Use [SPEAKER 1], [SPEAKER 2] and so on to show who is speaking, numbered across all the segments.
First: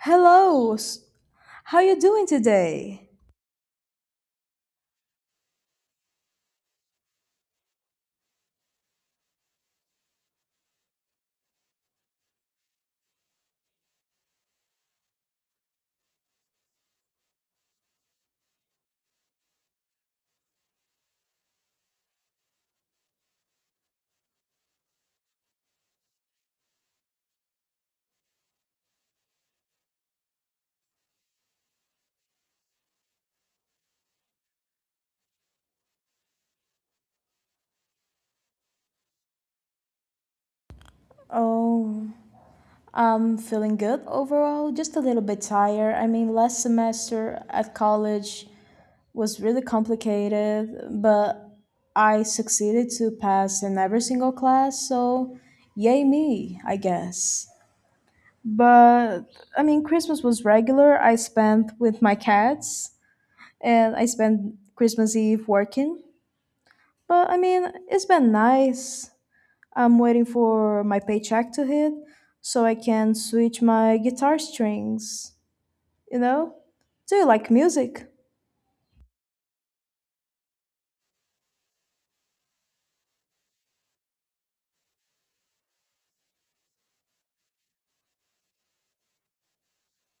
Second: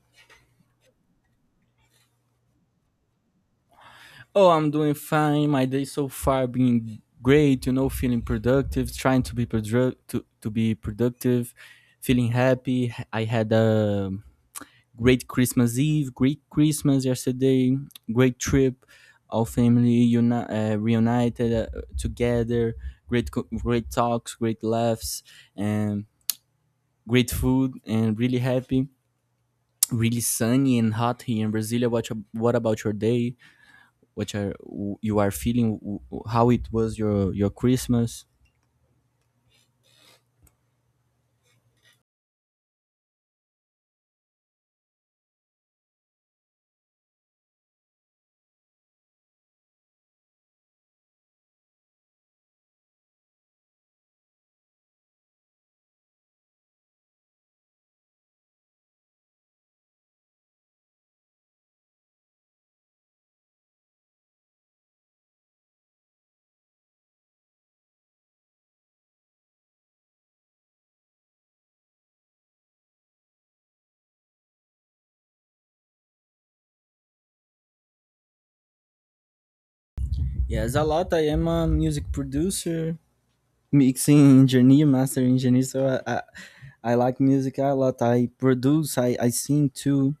[SPEAKER 1] Hello. How you doing today?
[SPEAKER 2] Oh, I'm doing fine. My day so far been great. You know, feeling productive, trying to be produ- to be productive, feeling happy. I had a great Christmas Eve, great Christmas yesterday, great trip. All family reunited together. Great, great talks, great laughs, and great food, and really happy. Really sunny and hot here in Brasilia. What about your day? Which are you are feeling how it was your christmas?
[SPEAKER 1] Oh, I'm feeling good overall, just a little bit tired. I mean, last semester at college was really complicated, but I succeeded to pass in every single class, so yay me, I guess. But I mean, Christmas was regular. I spent with my cats and I spent Christmas Eve working. But I mean, it's been nice. I'm waiting for my paycheck to hit so I can switch my guitar strings, you know? Do you like music?
[SPEAKER 2] Yes, a lot. I am a music producer, mixing engineer, master engineer. So I, I, I like music a lot. I produce. I sing too,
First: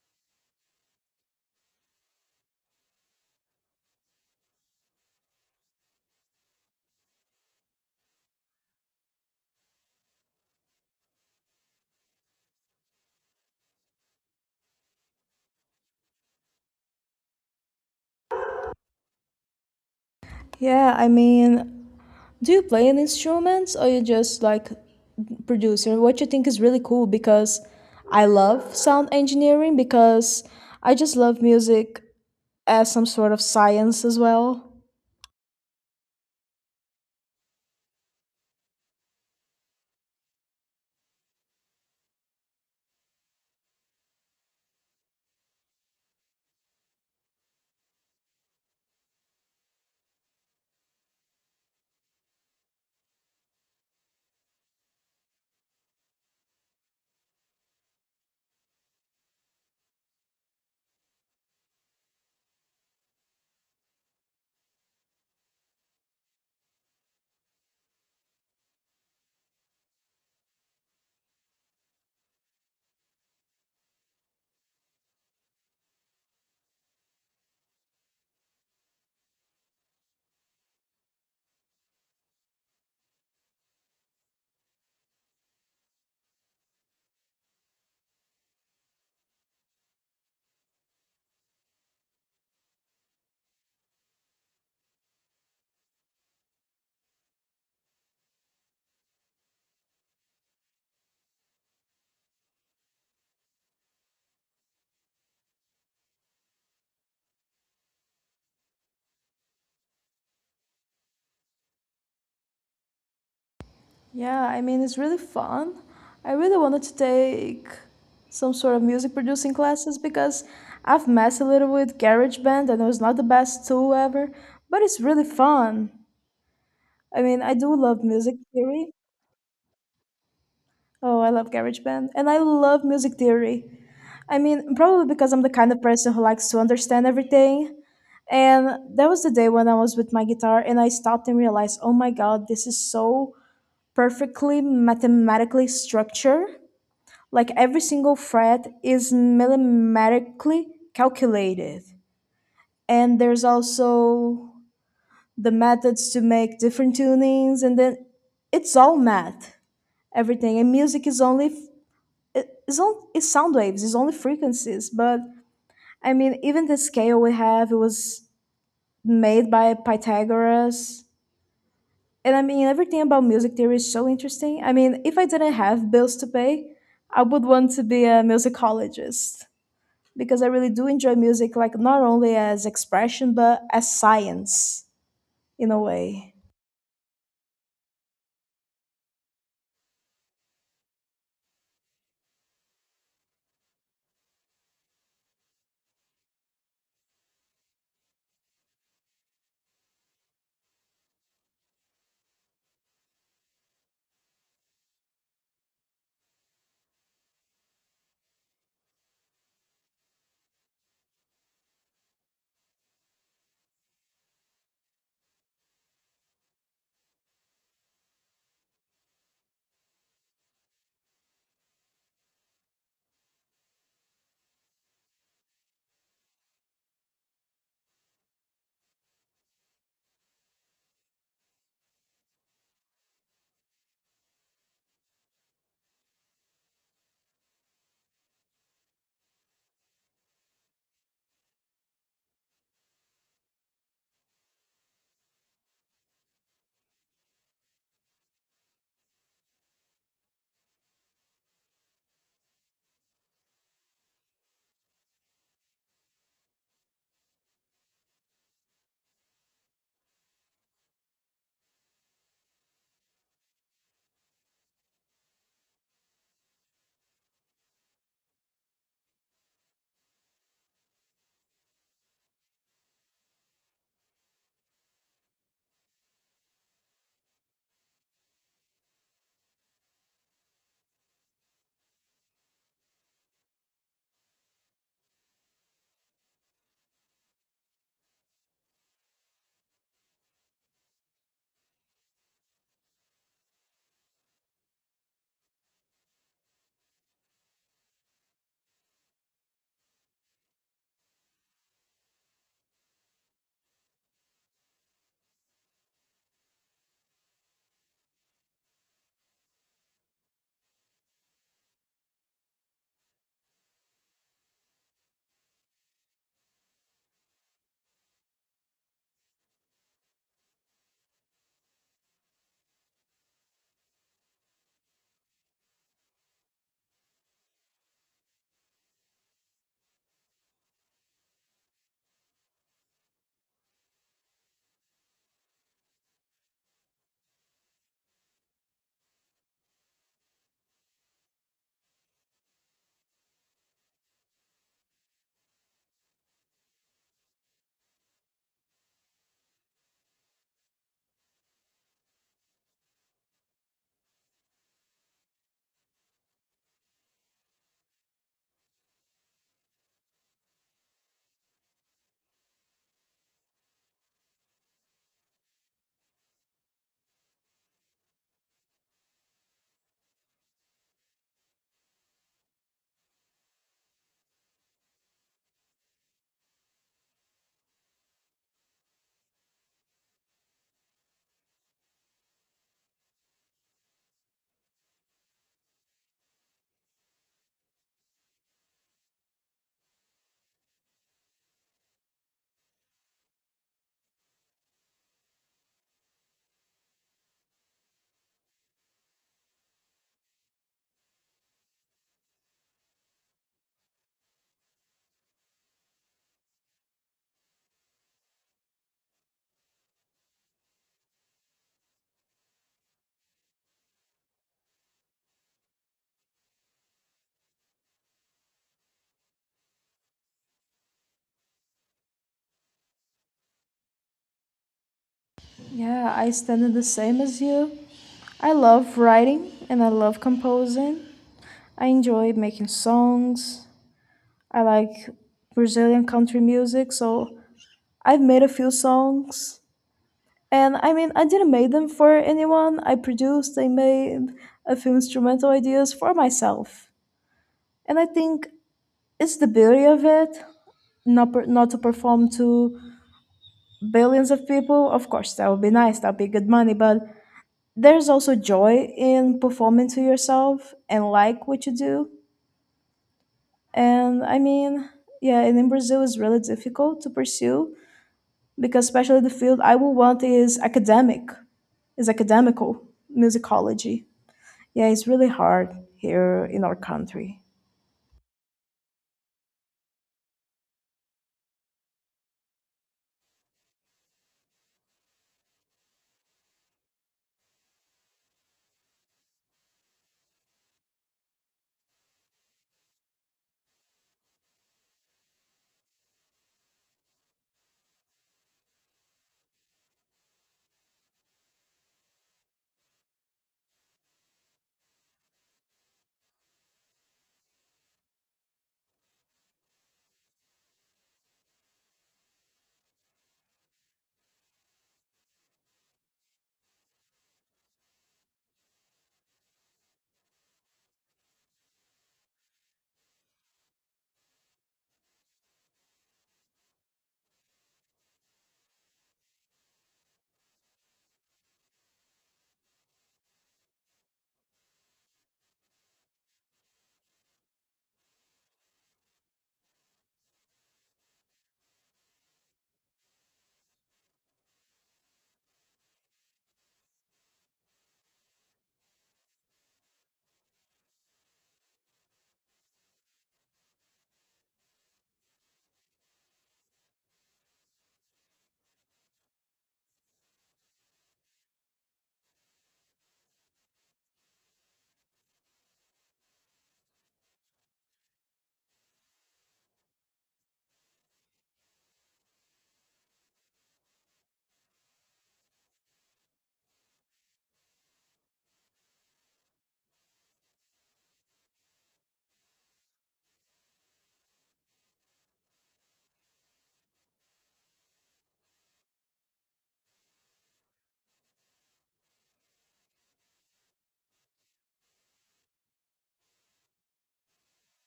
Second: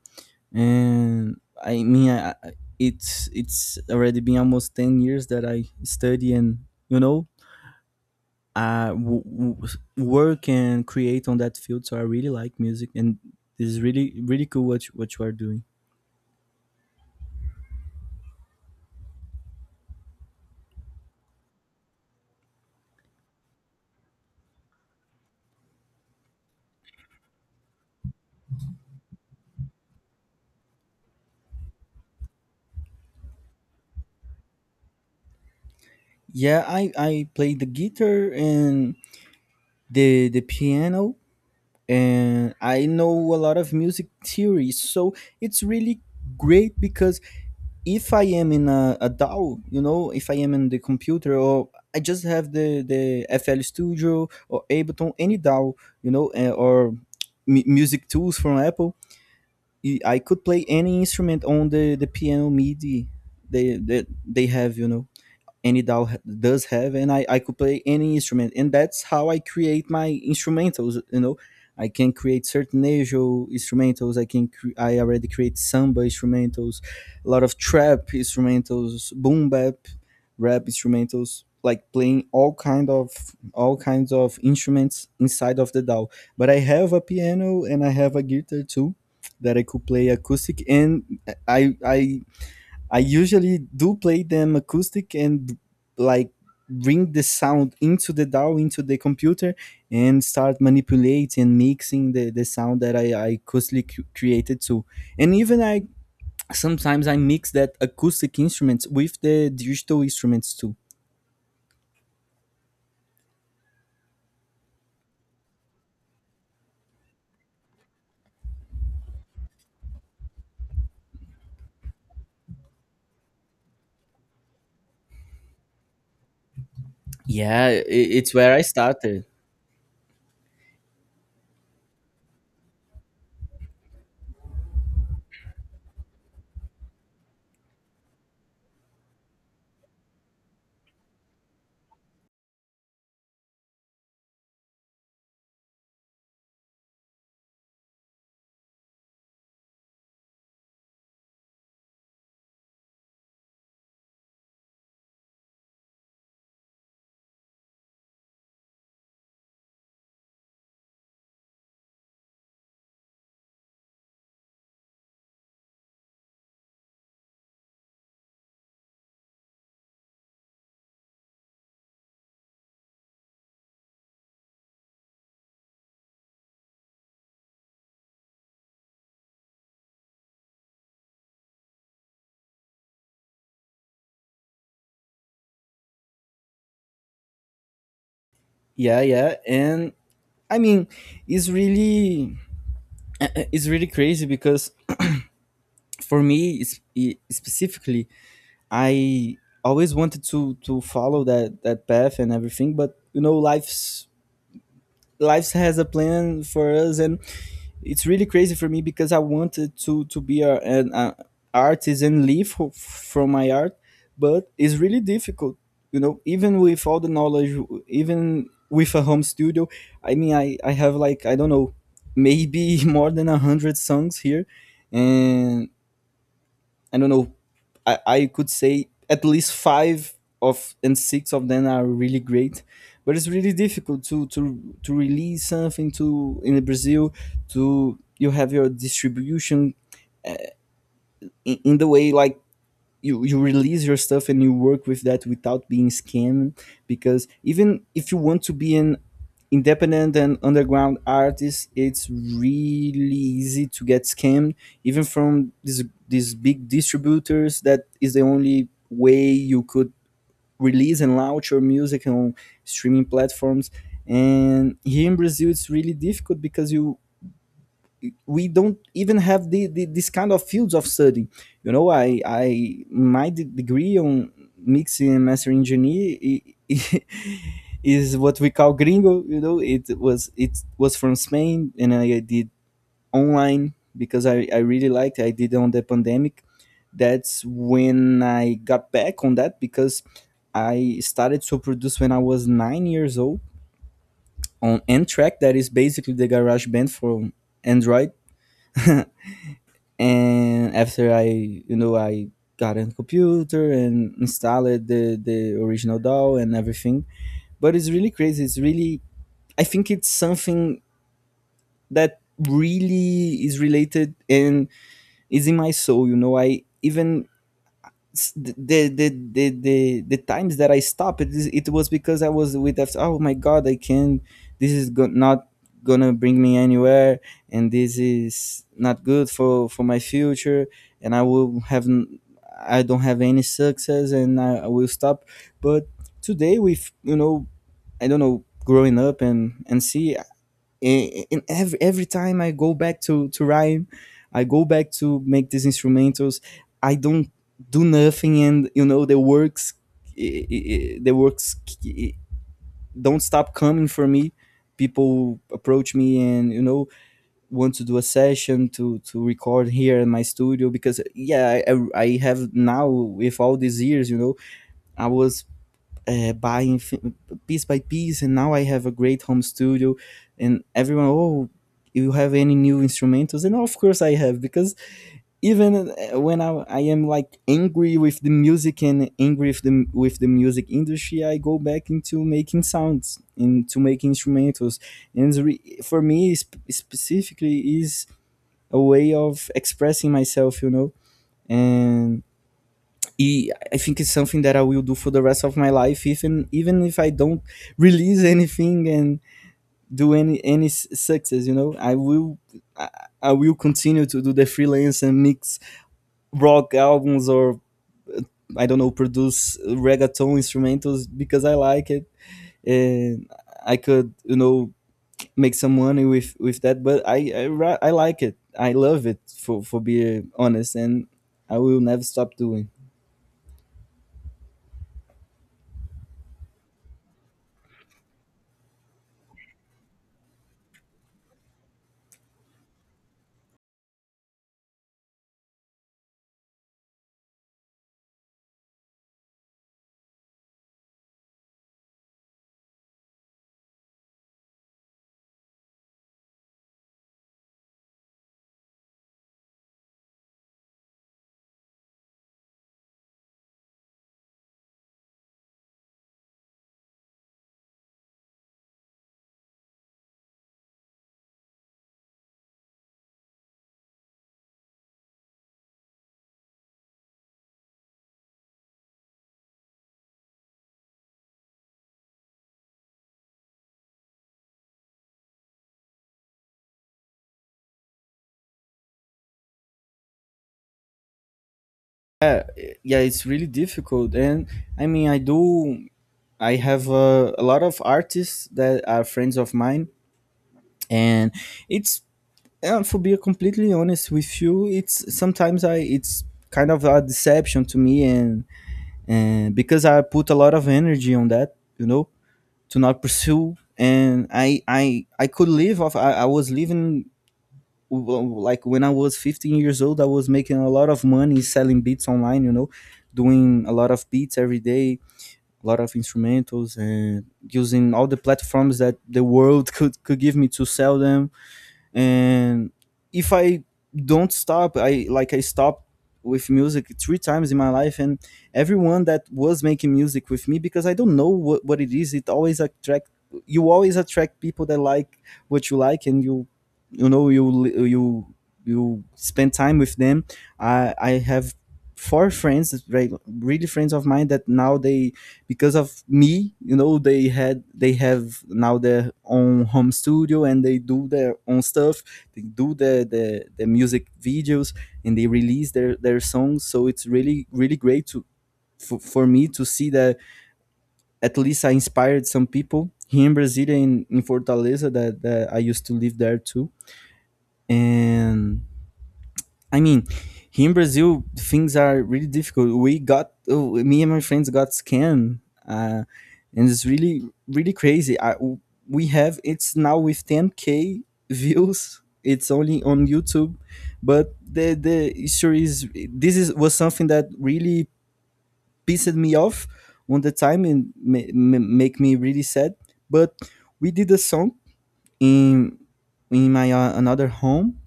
[SPEAKER 2] and I mean, it's already been almost 10 years that I study, and you know, I work and create on that field. So I really like music, and this is really really cool what you are doing.
[SPEAKER 1] Yeah, I mean, do you play an instrument or you just like producer? What you think is really cool because I love sound engineering because I just love music as some sort of science as well.
[SPEAKER 2] Yeah, I play the guitar and the piano, and I know a lot of music theory. So it's really great, because if I am in a DAW, you know, if I am in the computer, or I just have the FL Studio or Ableton, any DAW, or music tools from Apple, I could play any instrument on the piano MIDI they have, you know and it all does have, and I could play any instrument, and that's how I create my instrumentals. You know I can create sertanejo instrumentals. I already create samba instrumentals, a lot of trap instrumentals, boom bap rap instrumentals, like playing all kinds of instruments inside of the DAW. But I have a piano, and I have a guitar too, that I could play acoustic, and I I I usually do play them acoustic, and like bring the sound into the DAW, into the computer, and start manipulating and mixing the sound that I acoustically created too. And even I sometimes I mix that acoustic instruments with the digital instruments too.
[SPEAKER 1] Yeah, I mean, it's really fun. I really wanted to take some sort of music producing classes because I've messed a little with GarageBand and it was not the best tool ever, but it's really fun. I mean, I
[SPEAKER 2] Yeah,
[SPEAKER 1] do love
[SPEAKER 2] it's
[SPEAKER 1] music
[SPEAKER 2] where I
[SPEAKER 1] theory.
[SPEAKER 2] started.
[SPEAKER 1] Oh, I love GarageBand. And I love music theory. I mean, probably because I'm the kind of person who likes to understand everything. And that was the day when I was with my guitar and I stopped and realized, oh my God, this is so perfectly mathematically structured, like every single fret is mathematically calculated. And there's also the methods to make different tunings, and then it's all math, everything. And music is only it's on, it's sound waves, it's only frequencies. But I mean, even the scale we have, it was made by Pythagoras. And I mean, everything about music theory is so interesting. I mean, if I didn't have bills to pay, I would want to be a musicologist because I really do enjoy music, like not only as expression but as science in a way.
[SPEAKER 2] Yeah, yeah, and I mean, it's really it's really crazy, because for me specifically, I always wanted to follow that path and everything, but life has a plan for us, and it's really crazy for me because I wanted to be a, an a artist and live from my art, but it's really difficult. Even with all the knowledge, even with a home studio, I mean, I have, like, I don't know, maybe more than a hundred songs here, and I don't know. I could say at least five of and six of them are really great, but it's really difficult to release something to in Brazil, to you have your distribution in the way, like you release your stuff and you work with that without being scammed, because even if you want to be an independent and underground artist, it's really easy to get scammed, even from these big distributors, that is the only way you could release and launch your music on streaming platforms. And here in Brazil it's really difficult, because you we don't even have the this kind of fields of study. I My degree on mixing and mastering engineer, i- is what we call gringo. It was from Spain, and I did online because I really liked it. I did on the pandemic. That's when I got back on that, because I started to produce when I was 9 years old, on n-track, that is basically the garage band for android. And after I you know I got a computer and installed the original DAW and everything. But it's really crazy. It's really I think it's something that really is related and is in my soul. I even s- the the times that I stopped it, it was because I was with that, oh my God, I can't, this is not gonna bring me anywhere, and this is not good for my future, and I don't have any success, and I will stop. But today, with, I don't know, growing up and see, and every time I go back to rhyme, I go back to make these instrumentals. I don't do nothing, and you know the works. i- the works, i- don't stop coming for me. People approach me, and want to do a session to record here in my studio, because yeah, I have now, with all these years, I was buying piece by piece, and now I have a great home studio. And everyone, oh, you have any new instrumentals? And of course I have, because even when I am, like, angry with the music and angry with the music industry, I go back into making sounds, into making instrumentals. And it's for me, specifically, is a way of expressing myself. And I think it's something that I will do for the rest of my life, even if I don't release anything and do any success. I, I will continue to do the freelance and mix rock albums, or I don't know, produce reggaeton instrumentals, because I like it, and I could, make some money with that. But I like it. I love it, for being honest, and I will never stop doing.
[SPEAKER 1] Yeah, I stand in the same as you. I love writing and I love composing. I enjoy making songs. I like Brazilian country music, so I've made a few songs. And I mean, I didn't make them for anyone. I produced, I made a few instrumental ideas for myself. And I think it's the beauty of it, not to perform to billions of people, of course, that would be nice, that'd be good money, but there's also joy in performing to yourself and like what you do. And I mean, yeah, and in Brazil it's really difficult to pursue because especially the field I would want is academic, is academical musicology. Yeah, it's really hard here in our country.
[SPEAKER 2] Yeah, yeah, it's really difficult. And I mean, I have a lot of artists that are friends of mine, and it's, for being completely honest with you, it's kind of a deception to me, and because I put a lot of energy on that, to not pursue. And I could live off. I was living like when I was 15 years old. I was making a lot of money selling beats online, doing a lot of beats every day, a lot of instrumentals, and using all the platforms that the world could give me to sell them. And if I don't stop — I, like, I stopped with music three times in my life, and everyone that was making music with me, because I don't know what it is, it always attract, you always attract people that like what you like, and you know you li- you spend time with them. I have four friends, right, really friends of mine, that now they, because of me, they have now their own home studio, and they do their own stuff. They do the music videos, and they release their songs. So it's really really great for me to see that, at least I inspired some people here in Brazil, in Fortaleza, that I used to live there too. And I mean, here in Brazil, things are really difficult. Me and my friends got scammed, uh, and it's really really crazy. I, we have It's now with 10K views. It's only on YouTube, but the issue is, this is was something that really pissed me off on the time and make me really sad. But we did a song in in my another home,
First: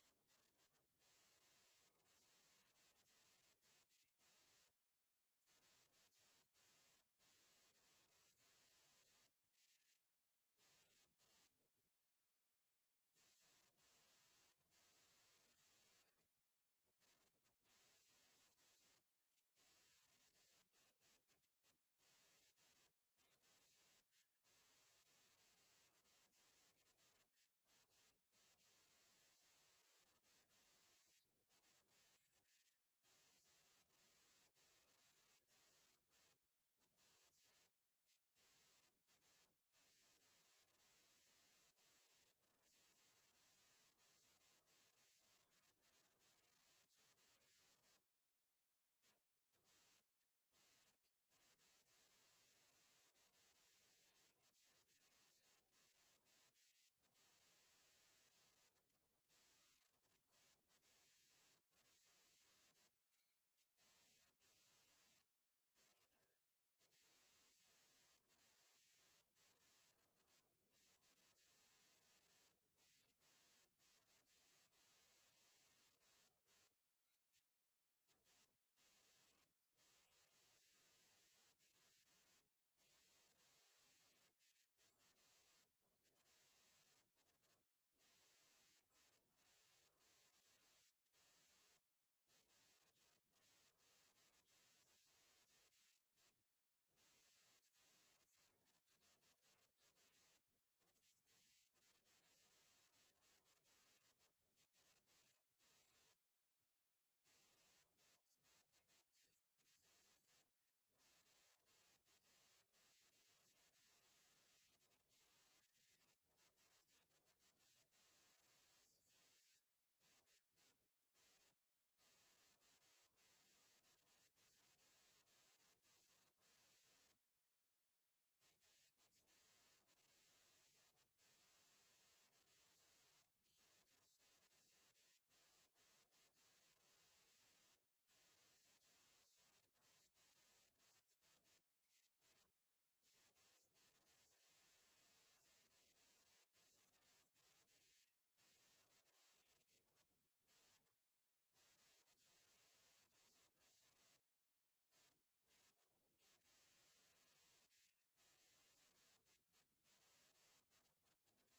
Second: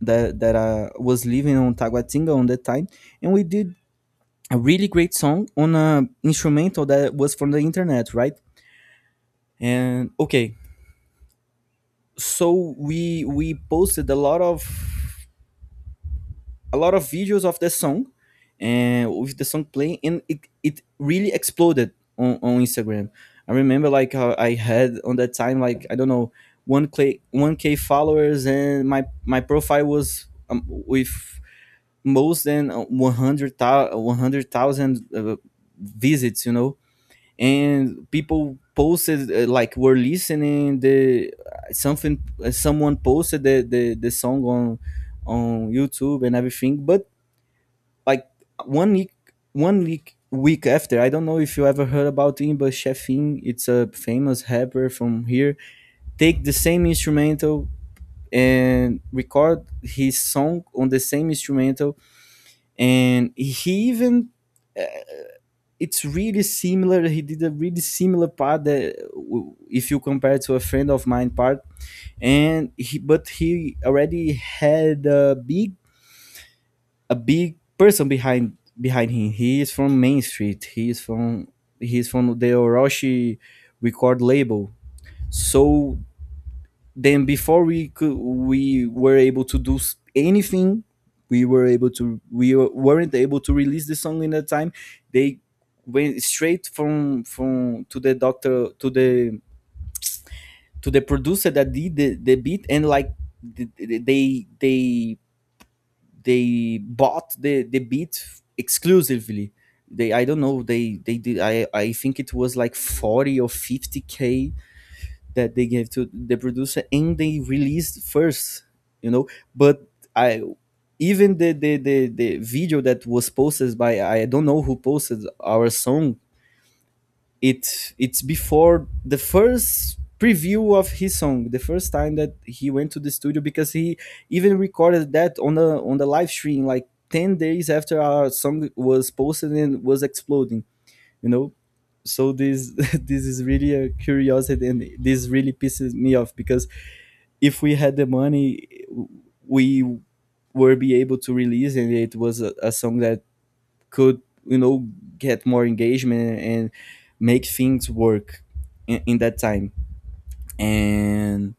[SPEAKER 2] that was living on Taguatinga on that time, and we did a really great song on a instrumental that was from the internet, right? And okay, so we posted a lot of videos of the song, and with the song playing, and it really exploded on Instagram. I remember, like, how I had on that time, like, I don't know, one k followers, and my profile was with most than 100,000 100, uh, visits, and people posted like were listening the something, someone posted the song on YouTube and everything. But like one week one week after, I don't know if you ever heard about him, but Chefin, it's a famous rapper from here, take the same instrumental and record his song on the same instrumental. And he even it's really similar. He did a really similar part if you compare to a friend of mine part. And he already had a big person behind him. He is from Main Street. He is from the Orochi record label. So then, before we were able to do anything, we were able to we were- weren't able to release the song in that time. They went straight from to the producer that did the beat. And like, th- th- they they they bought the beat exclusively. They, I don't know, they did. I think it was like 40 or 50k that they gave to the producer, and they released first, you know. But I even the video that was posted by, I don't know who posted our song, it's before the first preview of his song, the first time that he went to the studio, because he even recorded that on the live stream like 10 days after our song was posted and was exploding, you know. So this this is really a curiosity, and this really pisses me off because if we had the money, we would be able to release, and it was a song that could you know get more engagement and make things work in that time. And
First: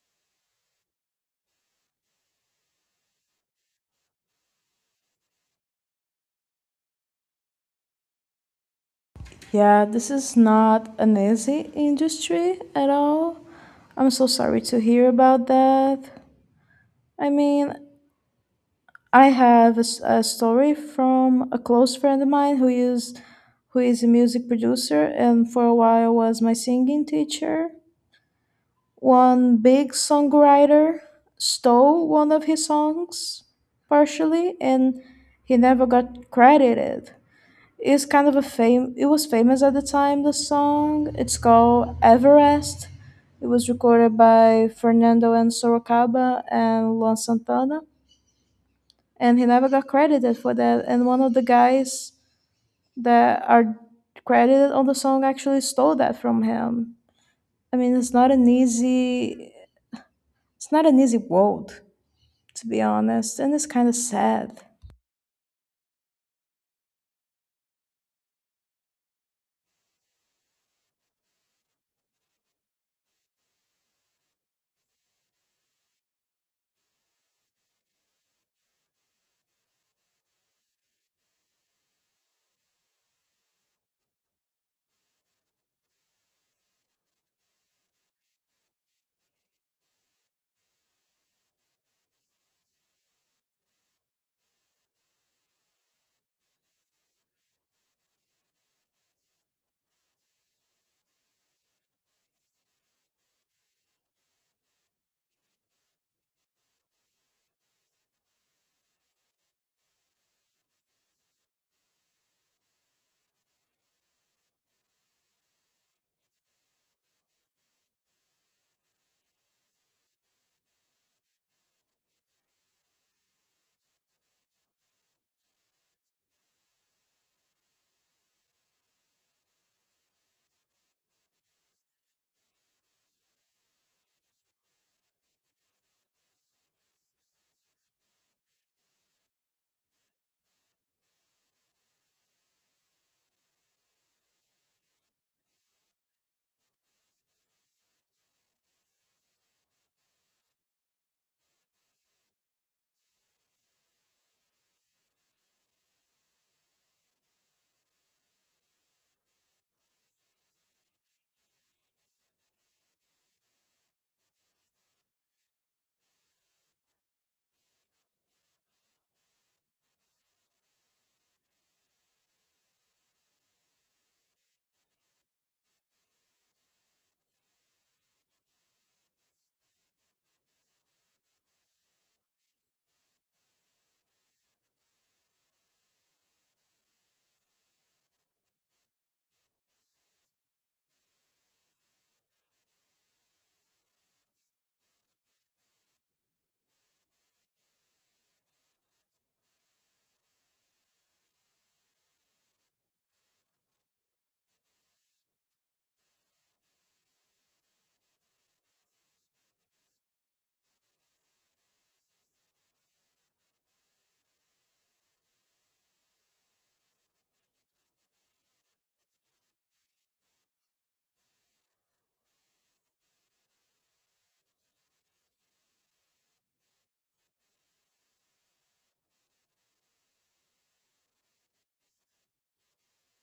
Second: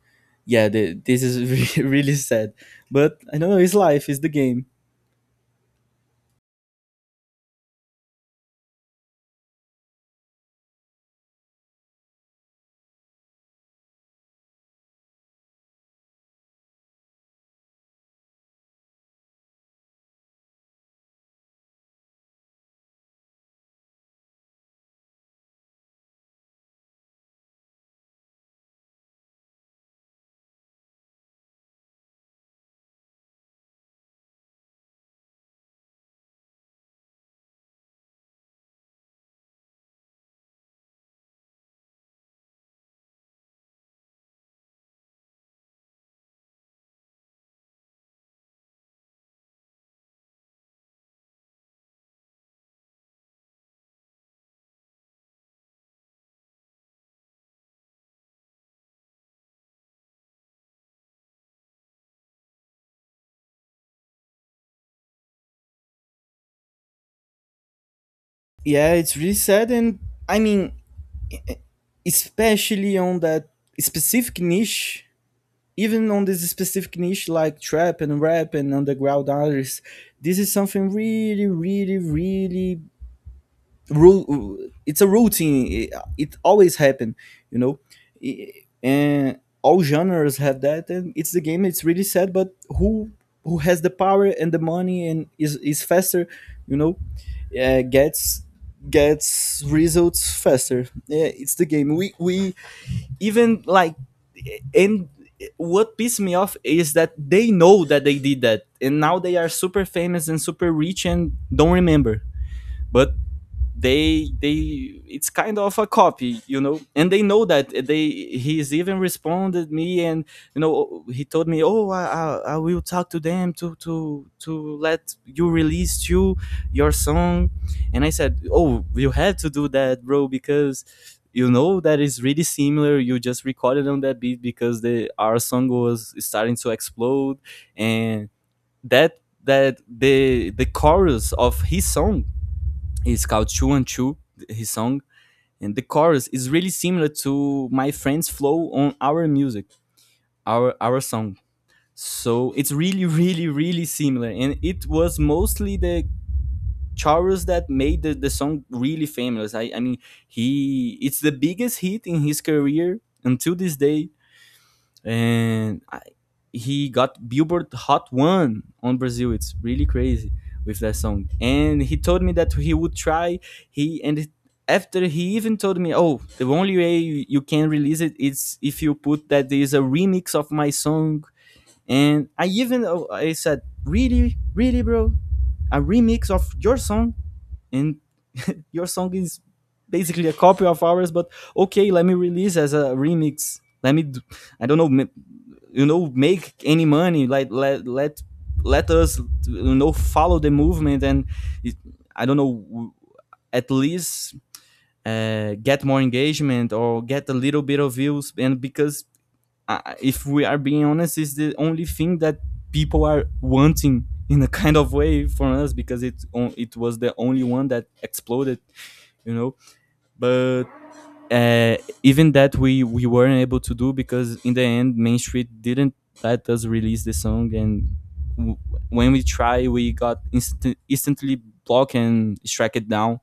[SPEAKER 2] yeah, this is really sad. But I don't know, it's life, it's the game.
[SPEAKER 1] Yeah, this is not an easy industry at all. I'm so sorry to hear about that. I mean, I have a story from a close friend of mine who is a music producer and for a while was my singing teacher. One big songwriter stole one of his songs partially and he never got credited. It's kind of a fame, it was famous at the time, the song. It's called Everest. It was recorded by Fernando and Sorocaba and Luan Santana, and he never got credited for that. And one of the guys that are credited on the song actually stole that from him. I mean, it's not an easy world, to be honest, and it's kind of sad.
[SPEAKER 2] Yeah, it's really sad. And I mean, e- e-, especially on that specific niche, even on this specific niche like trap and rap and underground artists, this is something really, really, really, it's a routine. It always happen, you know, I- and all genres have that, and it's the game. It's really sad, but who has the power and the money and is faster, you know, uh, gets gets results faster. Yeah, it's the game. We even like, and what pissed me off is that they know that they did that, and now they are super famous and super rich and don't remember. But they it's kind of a copy, you know. And they know that they he's even responded me. And you know, he told me, oh, I will talk to them to let you release your song. And I said, oh, you had to do that, bro, because you know that is really similar, you just recorded on that beat because the our song was starting to explode. And that that the chorus of his song, it's called Two and Two, his song. And the chorus is really similar to my friend's flow on our music, our song. So it's really, really, really similar. And it was mostly the chorus that made the song really famous. I mean he it's the biggest hit in his career until this day. and I, he got Billboard Hot One on Brazil. It's really crazy with that song. And he told me that he would try. He and it- After he even told me, "Oh, the only way you can release it is if you put that there is a remix of my song." And I said, "Really, really, bro, a remix of your song?" And your song is basically a copy of ours, but okay, let me release as a remix, let me do, I don't know, you know, make any money, like, let us, you know, follow the movement. And it, I don't know, at least get more engagement or get a little bit of views. And because, if we are being honest, is the only thing that people are wanting in a kind of way from us because it was the only one that exploded, you know. But uh, even that we weren't able to do because in the end, Main Street didn't let us release the song. And w- when we try, we got instantly blocked and struck it down.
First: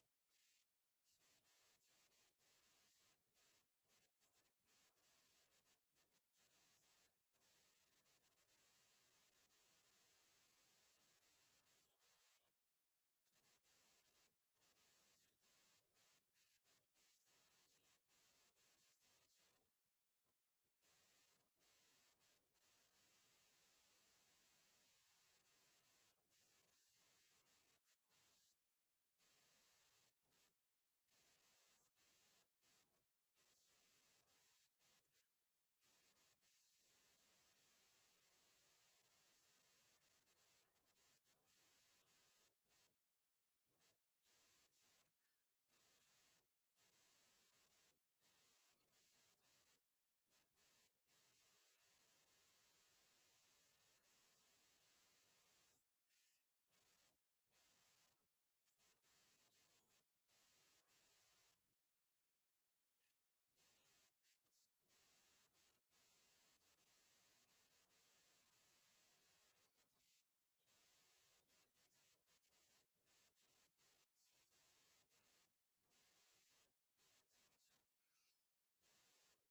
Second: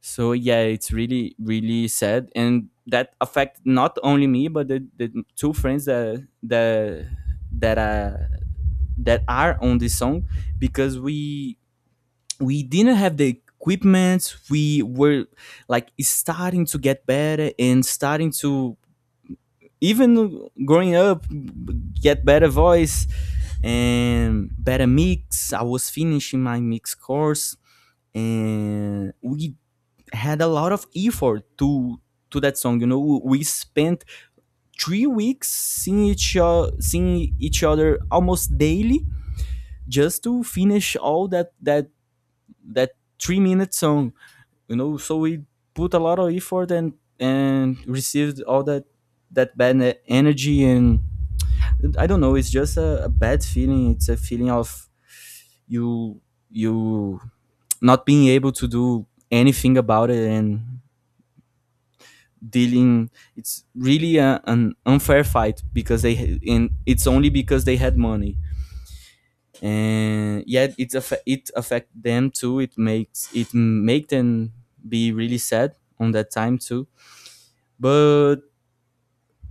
[SPEAKER 2] So yeah, it's really, really sad. And that affected not only me, but the two friends that uh that are on this song, because we didn't have the equipment. We were like starting to get better and starting to, even growing up, get better voice and better mix. I was finishing my mix course. And we had a lot of effort to that song. You know, we spent 3 weeks seeing each other almost daily, just to finish all that 3 minute song. You know, so we put a lot of effort, and received all that that bad energy. And I don't know. It's just a bad feeling. It's a feeling of you you not being able to do anything about it and dealing. It's really an unfair fight because they ha- and it's only because they had money. And yet, it affect them too. It make them be really sad on that time too. But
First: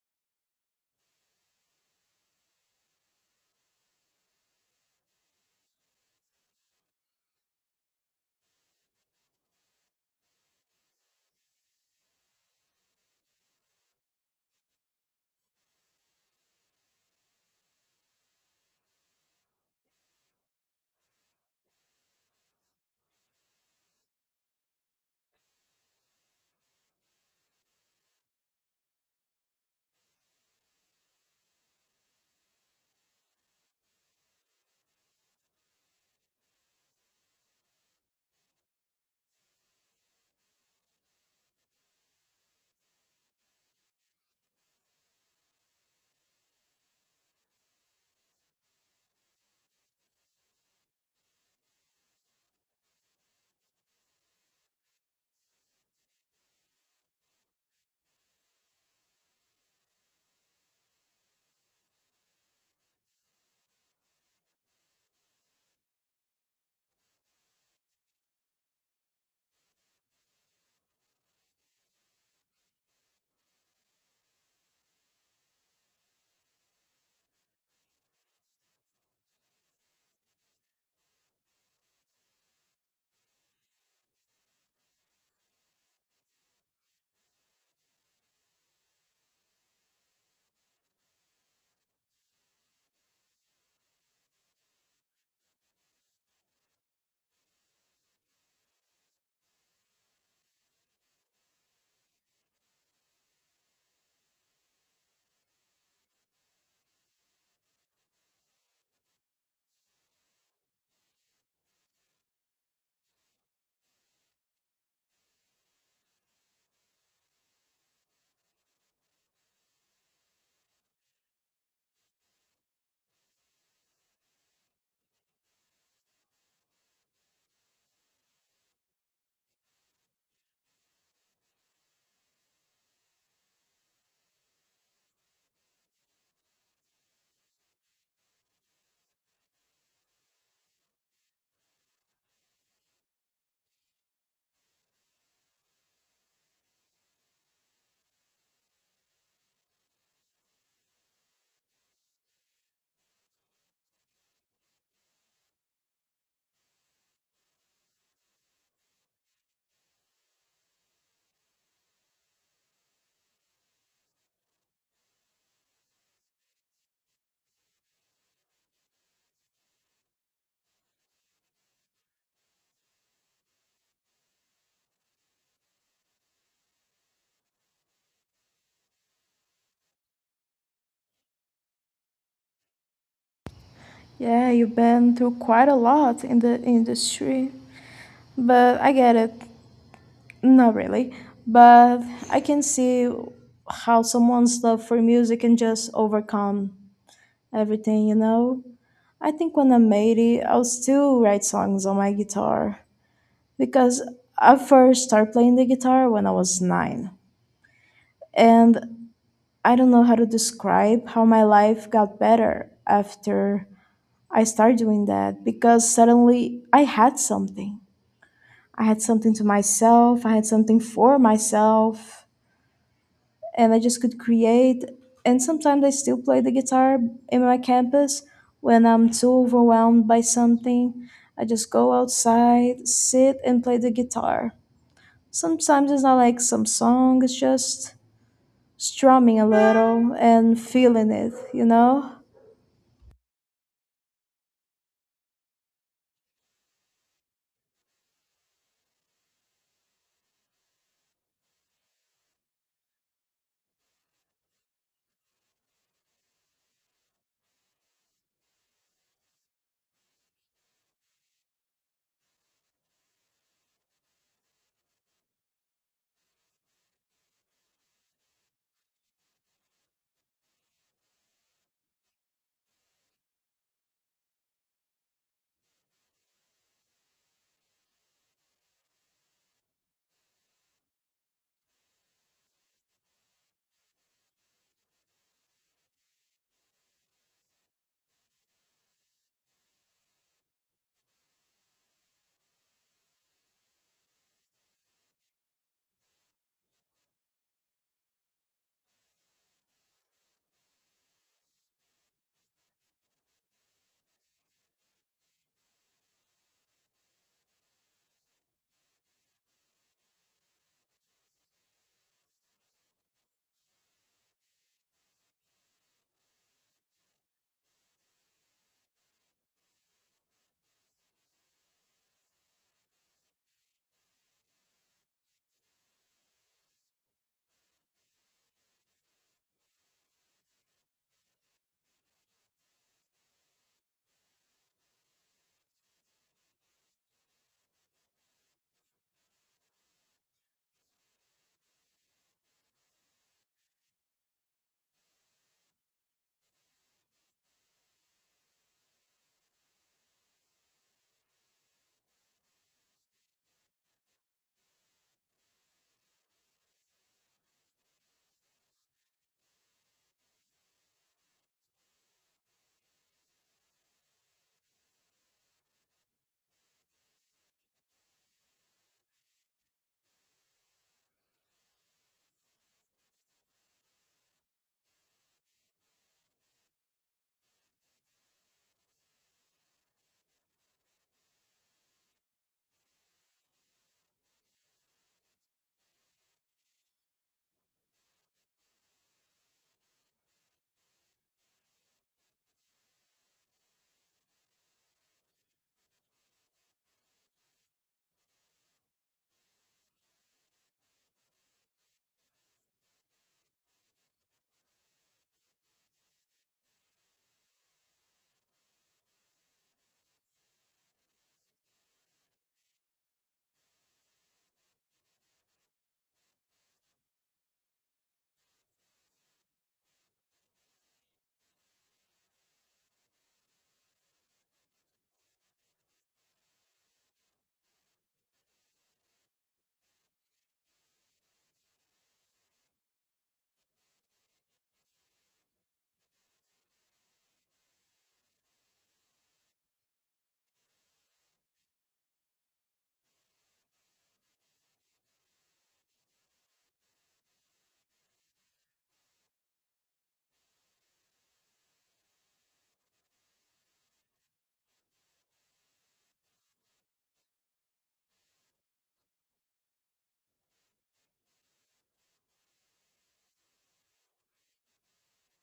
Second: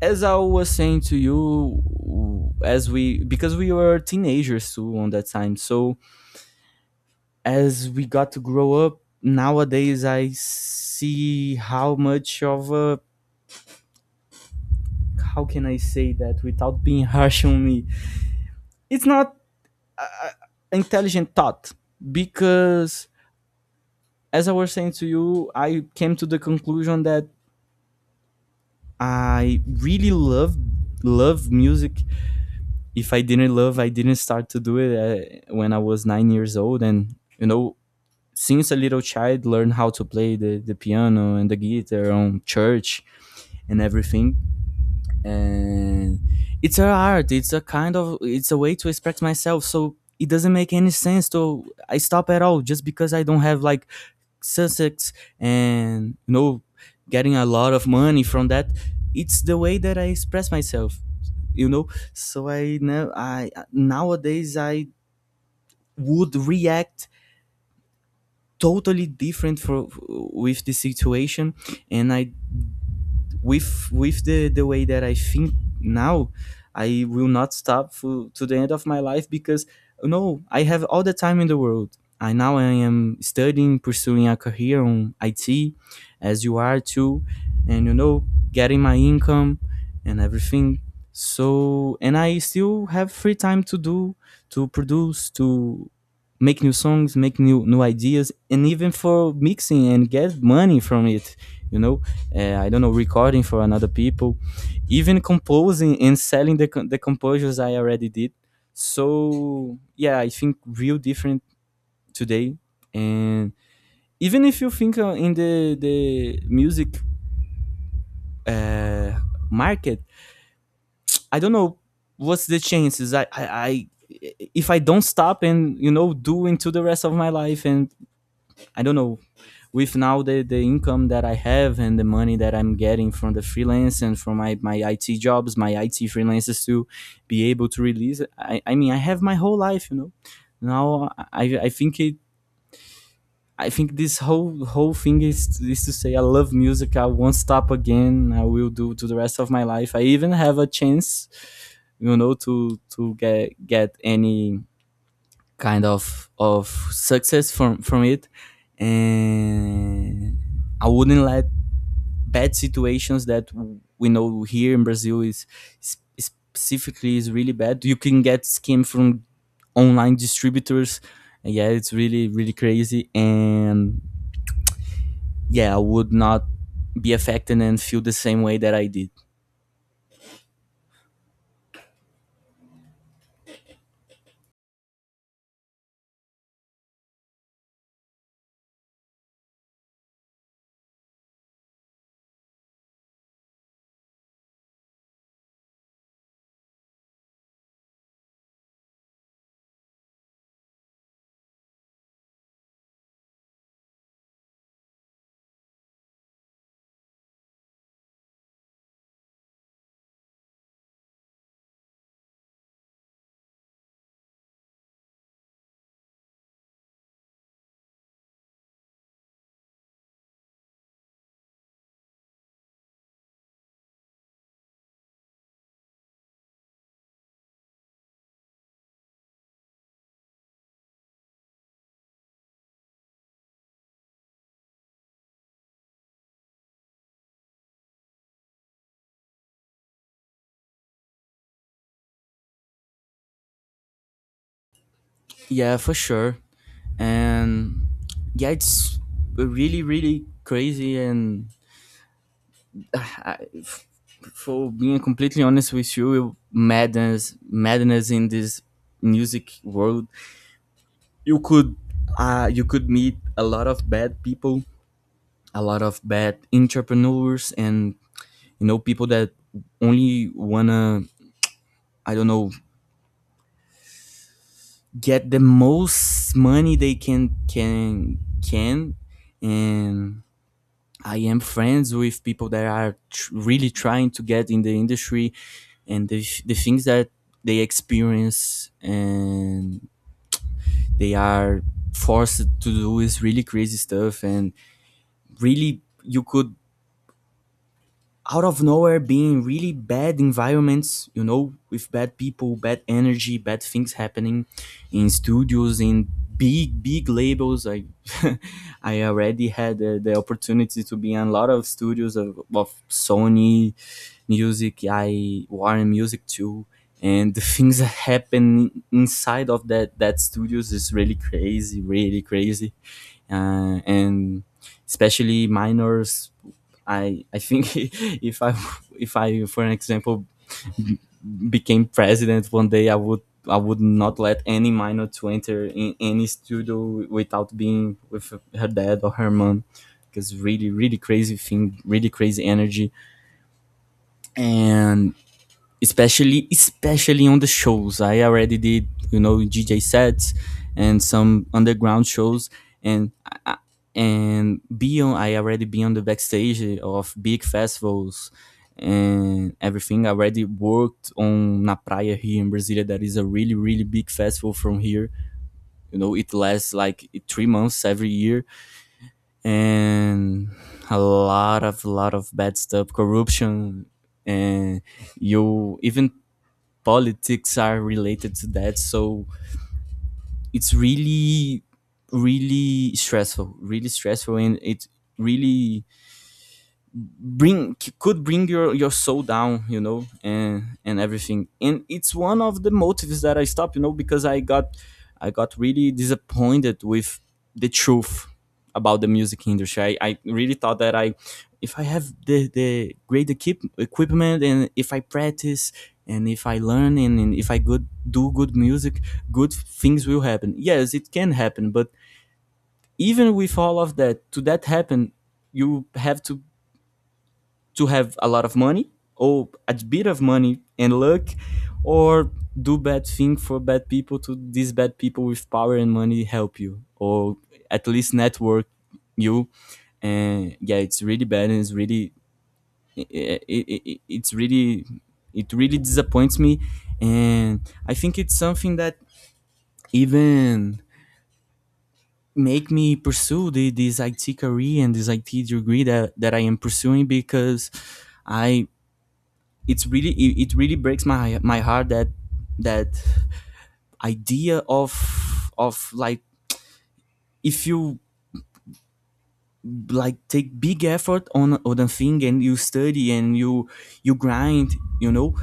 [SPEAKER 2] as I was saying to you, as we, because we were teenagers too on that time, so as we got to grow up, nowadays I see how much of a, how can I say that without being harsh on me, it's not intelligent thought, because as I was saying to you, I came to the conclusion that I really love music. If I didn't love, I didn't start to do it when I was 9 years old, and you know, since a little child, learn how to play the piano and the guitar on church and everything. And it's an art. It's a kind of it's a way to express myself. So it doesn't make any sense to I stop at all just because I don't have like Sussex, and you know, getting a lot of money from that. It's the way that I express myself, you know. So I know I nowadays I would react totally different for with the situation. And I with the way that I think now, I will not stop to the end of my life because no, I have all the time in the world. I am studying, pursuing a career on IT, as you are too, and you know, getting my income and everything. So and I still have free time to do, to produce, to make new songs, make new ideas, and even for mixing and get money from it. You know, I don't know, recording for another people, even composing and selling the composures I already did. So yeah, I think real different today. And even if you think in the music uh, market, I don't know what's the chances. I If I don't stop and, you know, do into the rest of my life, and I don't know, with now the income that I have and the money that I'm getting from the freelance and from my IT jobs, my IT freelances, to be able to release it. I mean, I have my whole life, you know. Now I think this whole thing is to say I love music. I won't stop again. I will do to the rest of my life. I even have a chance, you know, to get any kind of success from it. And I wouldn't let bad situations that, we know, here in Brazil is, specifically is really bad. You can get scam from online distributors. Yeah, it's really, really crazy. And yeah, I would not be affected and feel the same way that I did.
[SPEAKER 1] Yeah, you've been through quite a lot in the industry, but I get it. Not really, but I can see how someone's love for music can just overcome everything, you know. I think when I'm 80, I'll still write songs on my guitar because I first started playing the guitar when I was nine. And I don't know how to describe how my life got better after I started doing that because suddenly I had something. I had something for myself. And I just could create. And sometimes I still play the guitar in my campus when I'm too overwhelmed by something. I just go outside, sit, and play the guitar. Sometimes it's not like some song, it's just strumming a little and feeling it, you know?
[SPEAKER 2] Yeah, for sure. And yeah, it's really, really crazy. And I- f- for being completely honest with you, madness, madness in this music world. You could, you could meet a lot of bad people, a lot of bad entrepreneurs, and you know, people that only wanna, I don't know, get the most money they can, and I am friends with people that are really trying to get in the industry, and the things that they experience and they are forced to do is really crazy stuff. And really, you could out of nowhere being really bad environments, you know, with bad people, bad energy, bad things happening in studios, in big, big labels. I already had the opportunity to be in a lot of studios of Sony Music, I Warner Music too. And the things that happen inside of that studios is really crazy, and especially minors. I think if I for an example b- became president one day, I would not let any minor to enter in any studio without being with her dad or her mom, because really, really crazy thing, really crazy energy. And especially on the shows. I already did, you know, DJ sets and some underground shows, and I- be on. I already been on the backstage of big festivals and everything. I already worked on Na Praia here in Brasilia. That is a really big festival from here. You know, it lasts like 3 months every year, and a lot of bad stuff, corruption, and you even politics are related to that. So it's really stressful, really stressful, and it really could bring your soul down, you know, and everything. And it's one of the motives that I stopped, you know, because I got I got really disappointed with the truth about the music industry. I really thought that I if I have the equipment, and if I practice and if I learn and if I good do good music, good things will happen. Yes, it can happen, but even with all of that, to that happen, you have to have a lot of money, or a bit of money and luck, or do bad thing for bad people to these bad people with power and money help you, or at least network you and yeah, it's really bad. And it's really it's really it really disappoints me. And I think it's something that even make me pursue this IT career and this IT degree that I am pursuing, because I it's really it really breaks my heart that that idea of like, if you like take big effort on a thing, and you study, and you grind, you know,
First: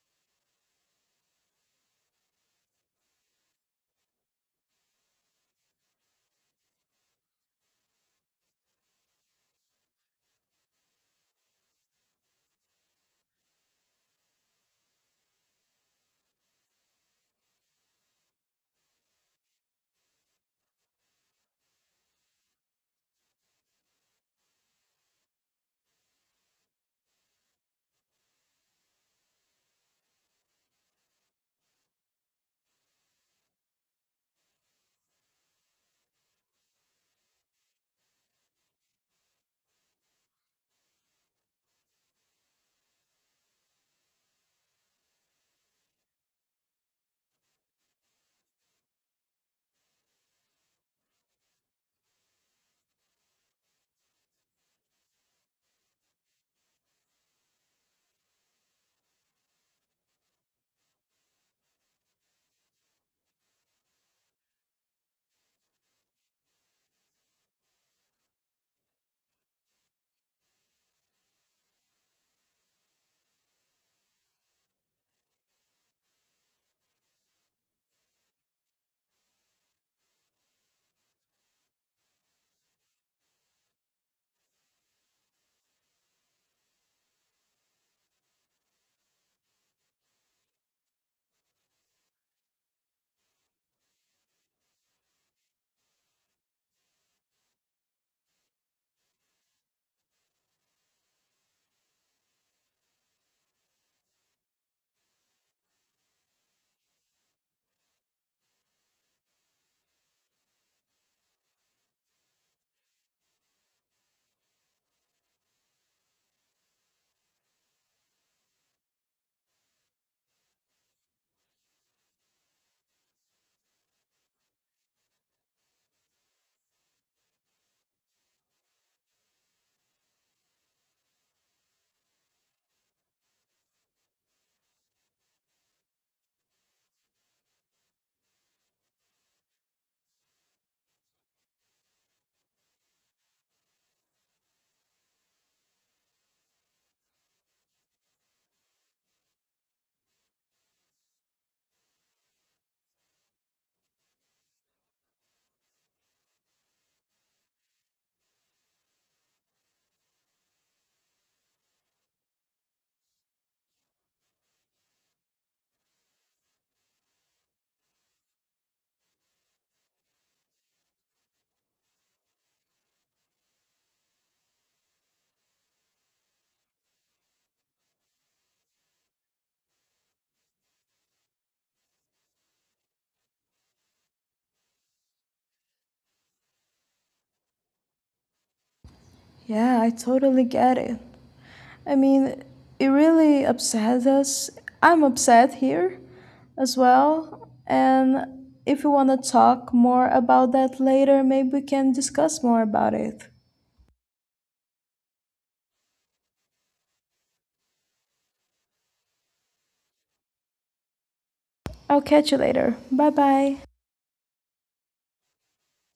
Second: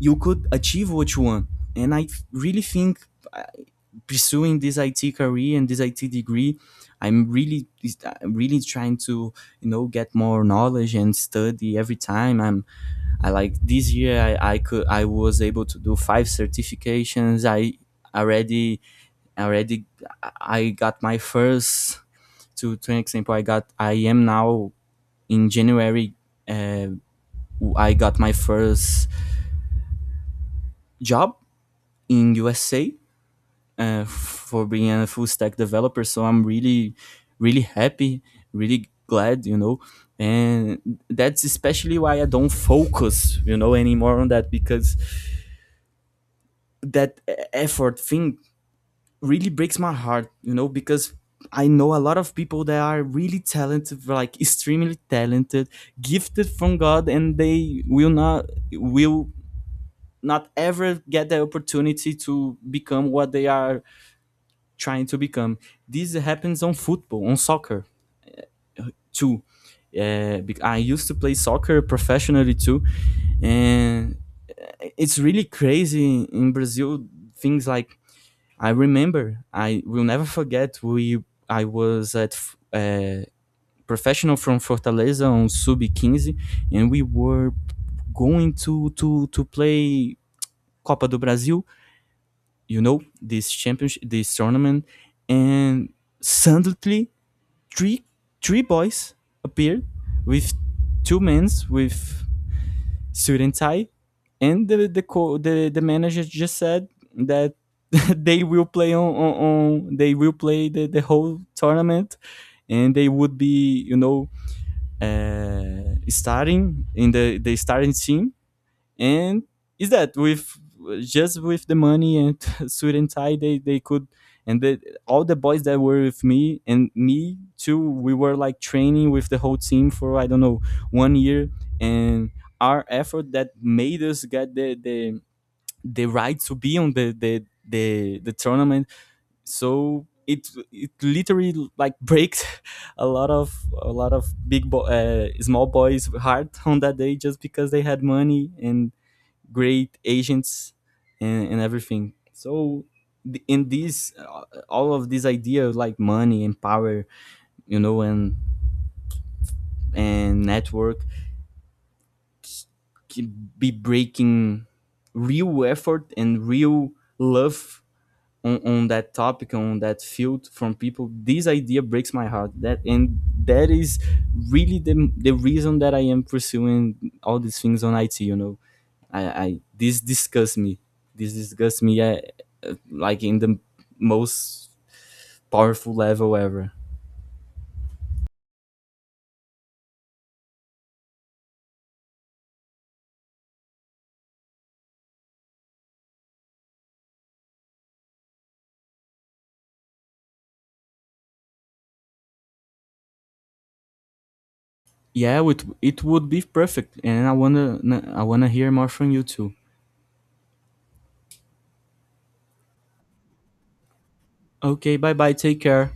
[SPEAKER 2] you could achieve what you want. And I really think, uh, pursuing this IT career and this IT degree, I'm really I'm really trying to, you know, get more knowledge and study every time. I like this year I could I was able to do 5 certifications. I already already I got my first, to an example, I got I am now, in January, uh, I got my first job in USA, for being a full stack developer. So I'm really really happy, really glad, you know. And that's especially why I don't focus, you know, anymore on that, because that effort thing really breaks my heart, you know, because I know a lot of people that are really talented, like extremely talented, gifted from God, and they will not ever get the opportunity to become what they are trying to become. This happens on football, on soccer too. I used to play soccer professionally too, and it's really crazy in Brazil. Things like, I remember, I will never forget. We I was professional from Fortaleza on sub 15, and we were going to play Copa do Brasil. You know, this championship, this tournament, and suddenly three three boys appeared with two men with student tie, and the manager just said that they will play on they will play the whole tournament, and they would be, you know, starting in the starting team. And is that with just with the money and suit and tie they could. And all the boys that were with me, and me too, we were like training with the whole team for I don't know, one year, and our effort that made us get the right to be on the tournament. So it literally like breaks a lot of small boys heart on that day just because they had money and great agents, and everything. So in this, all of these ideas like money and power, you know, and network c- can be breaking real effort and real love on that topic, on that field from people. This idea breaks my heart, that, and that is really the reason that I am pursuing all these things on IT, you know. I, this disgusts me, this disgusts me, like in the most powerful level ever.
[SPEAKER 1] Yeah, I totally get it. I mean, it really upsets us. I'm upset here as well. And if you want to talk more about that later, maybe we can discuss more about it.
[SPEAKER 2] Yeah, it would be perfect, and I wanna I wanna hear more from you too.
[SPEAKER 1] I'll catch you later. Bye bye.
[SPEAKER 2] Okay, bye bye, take care.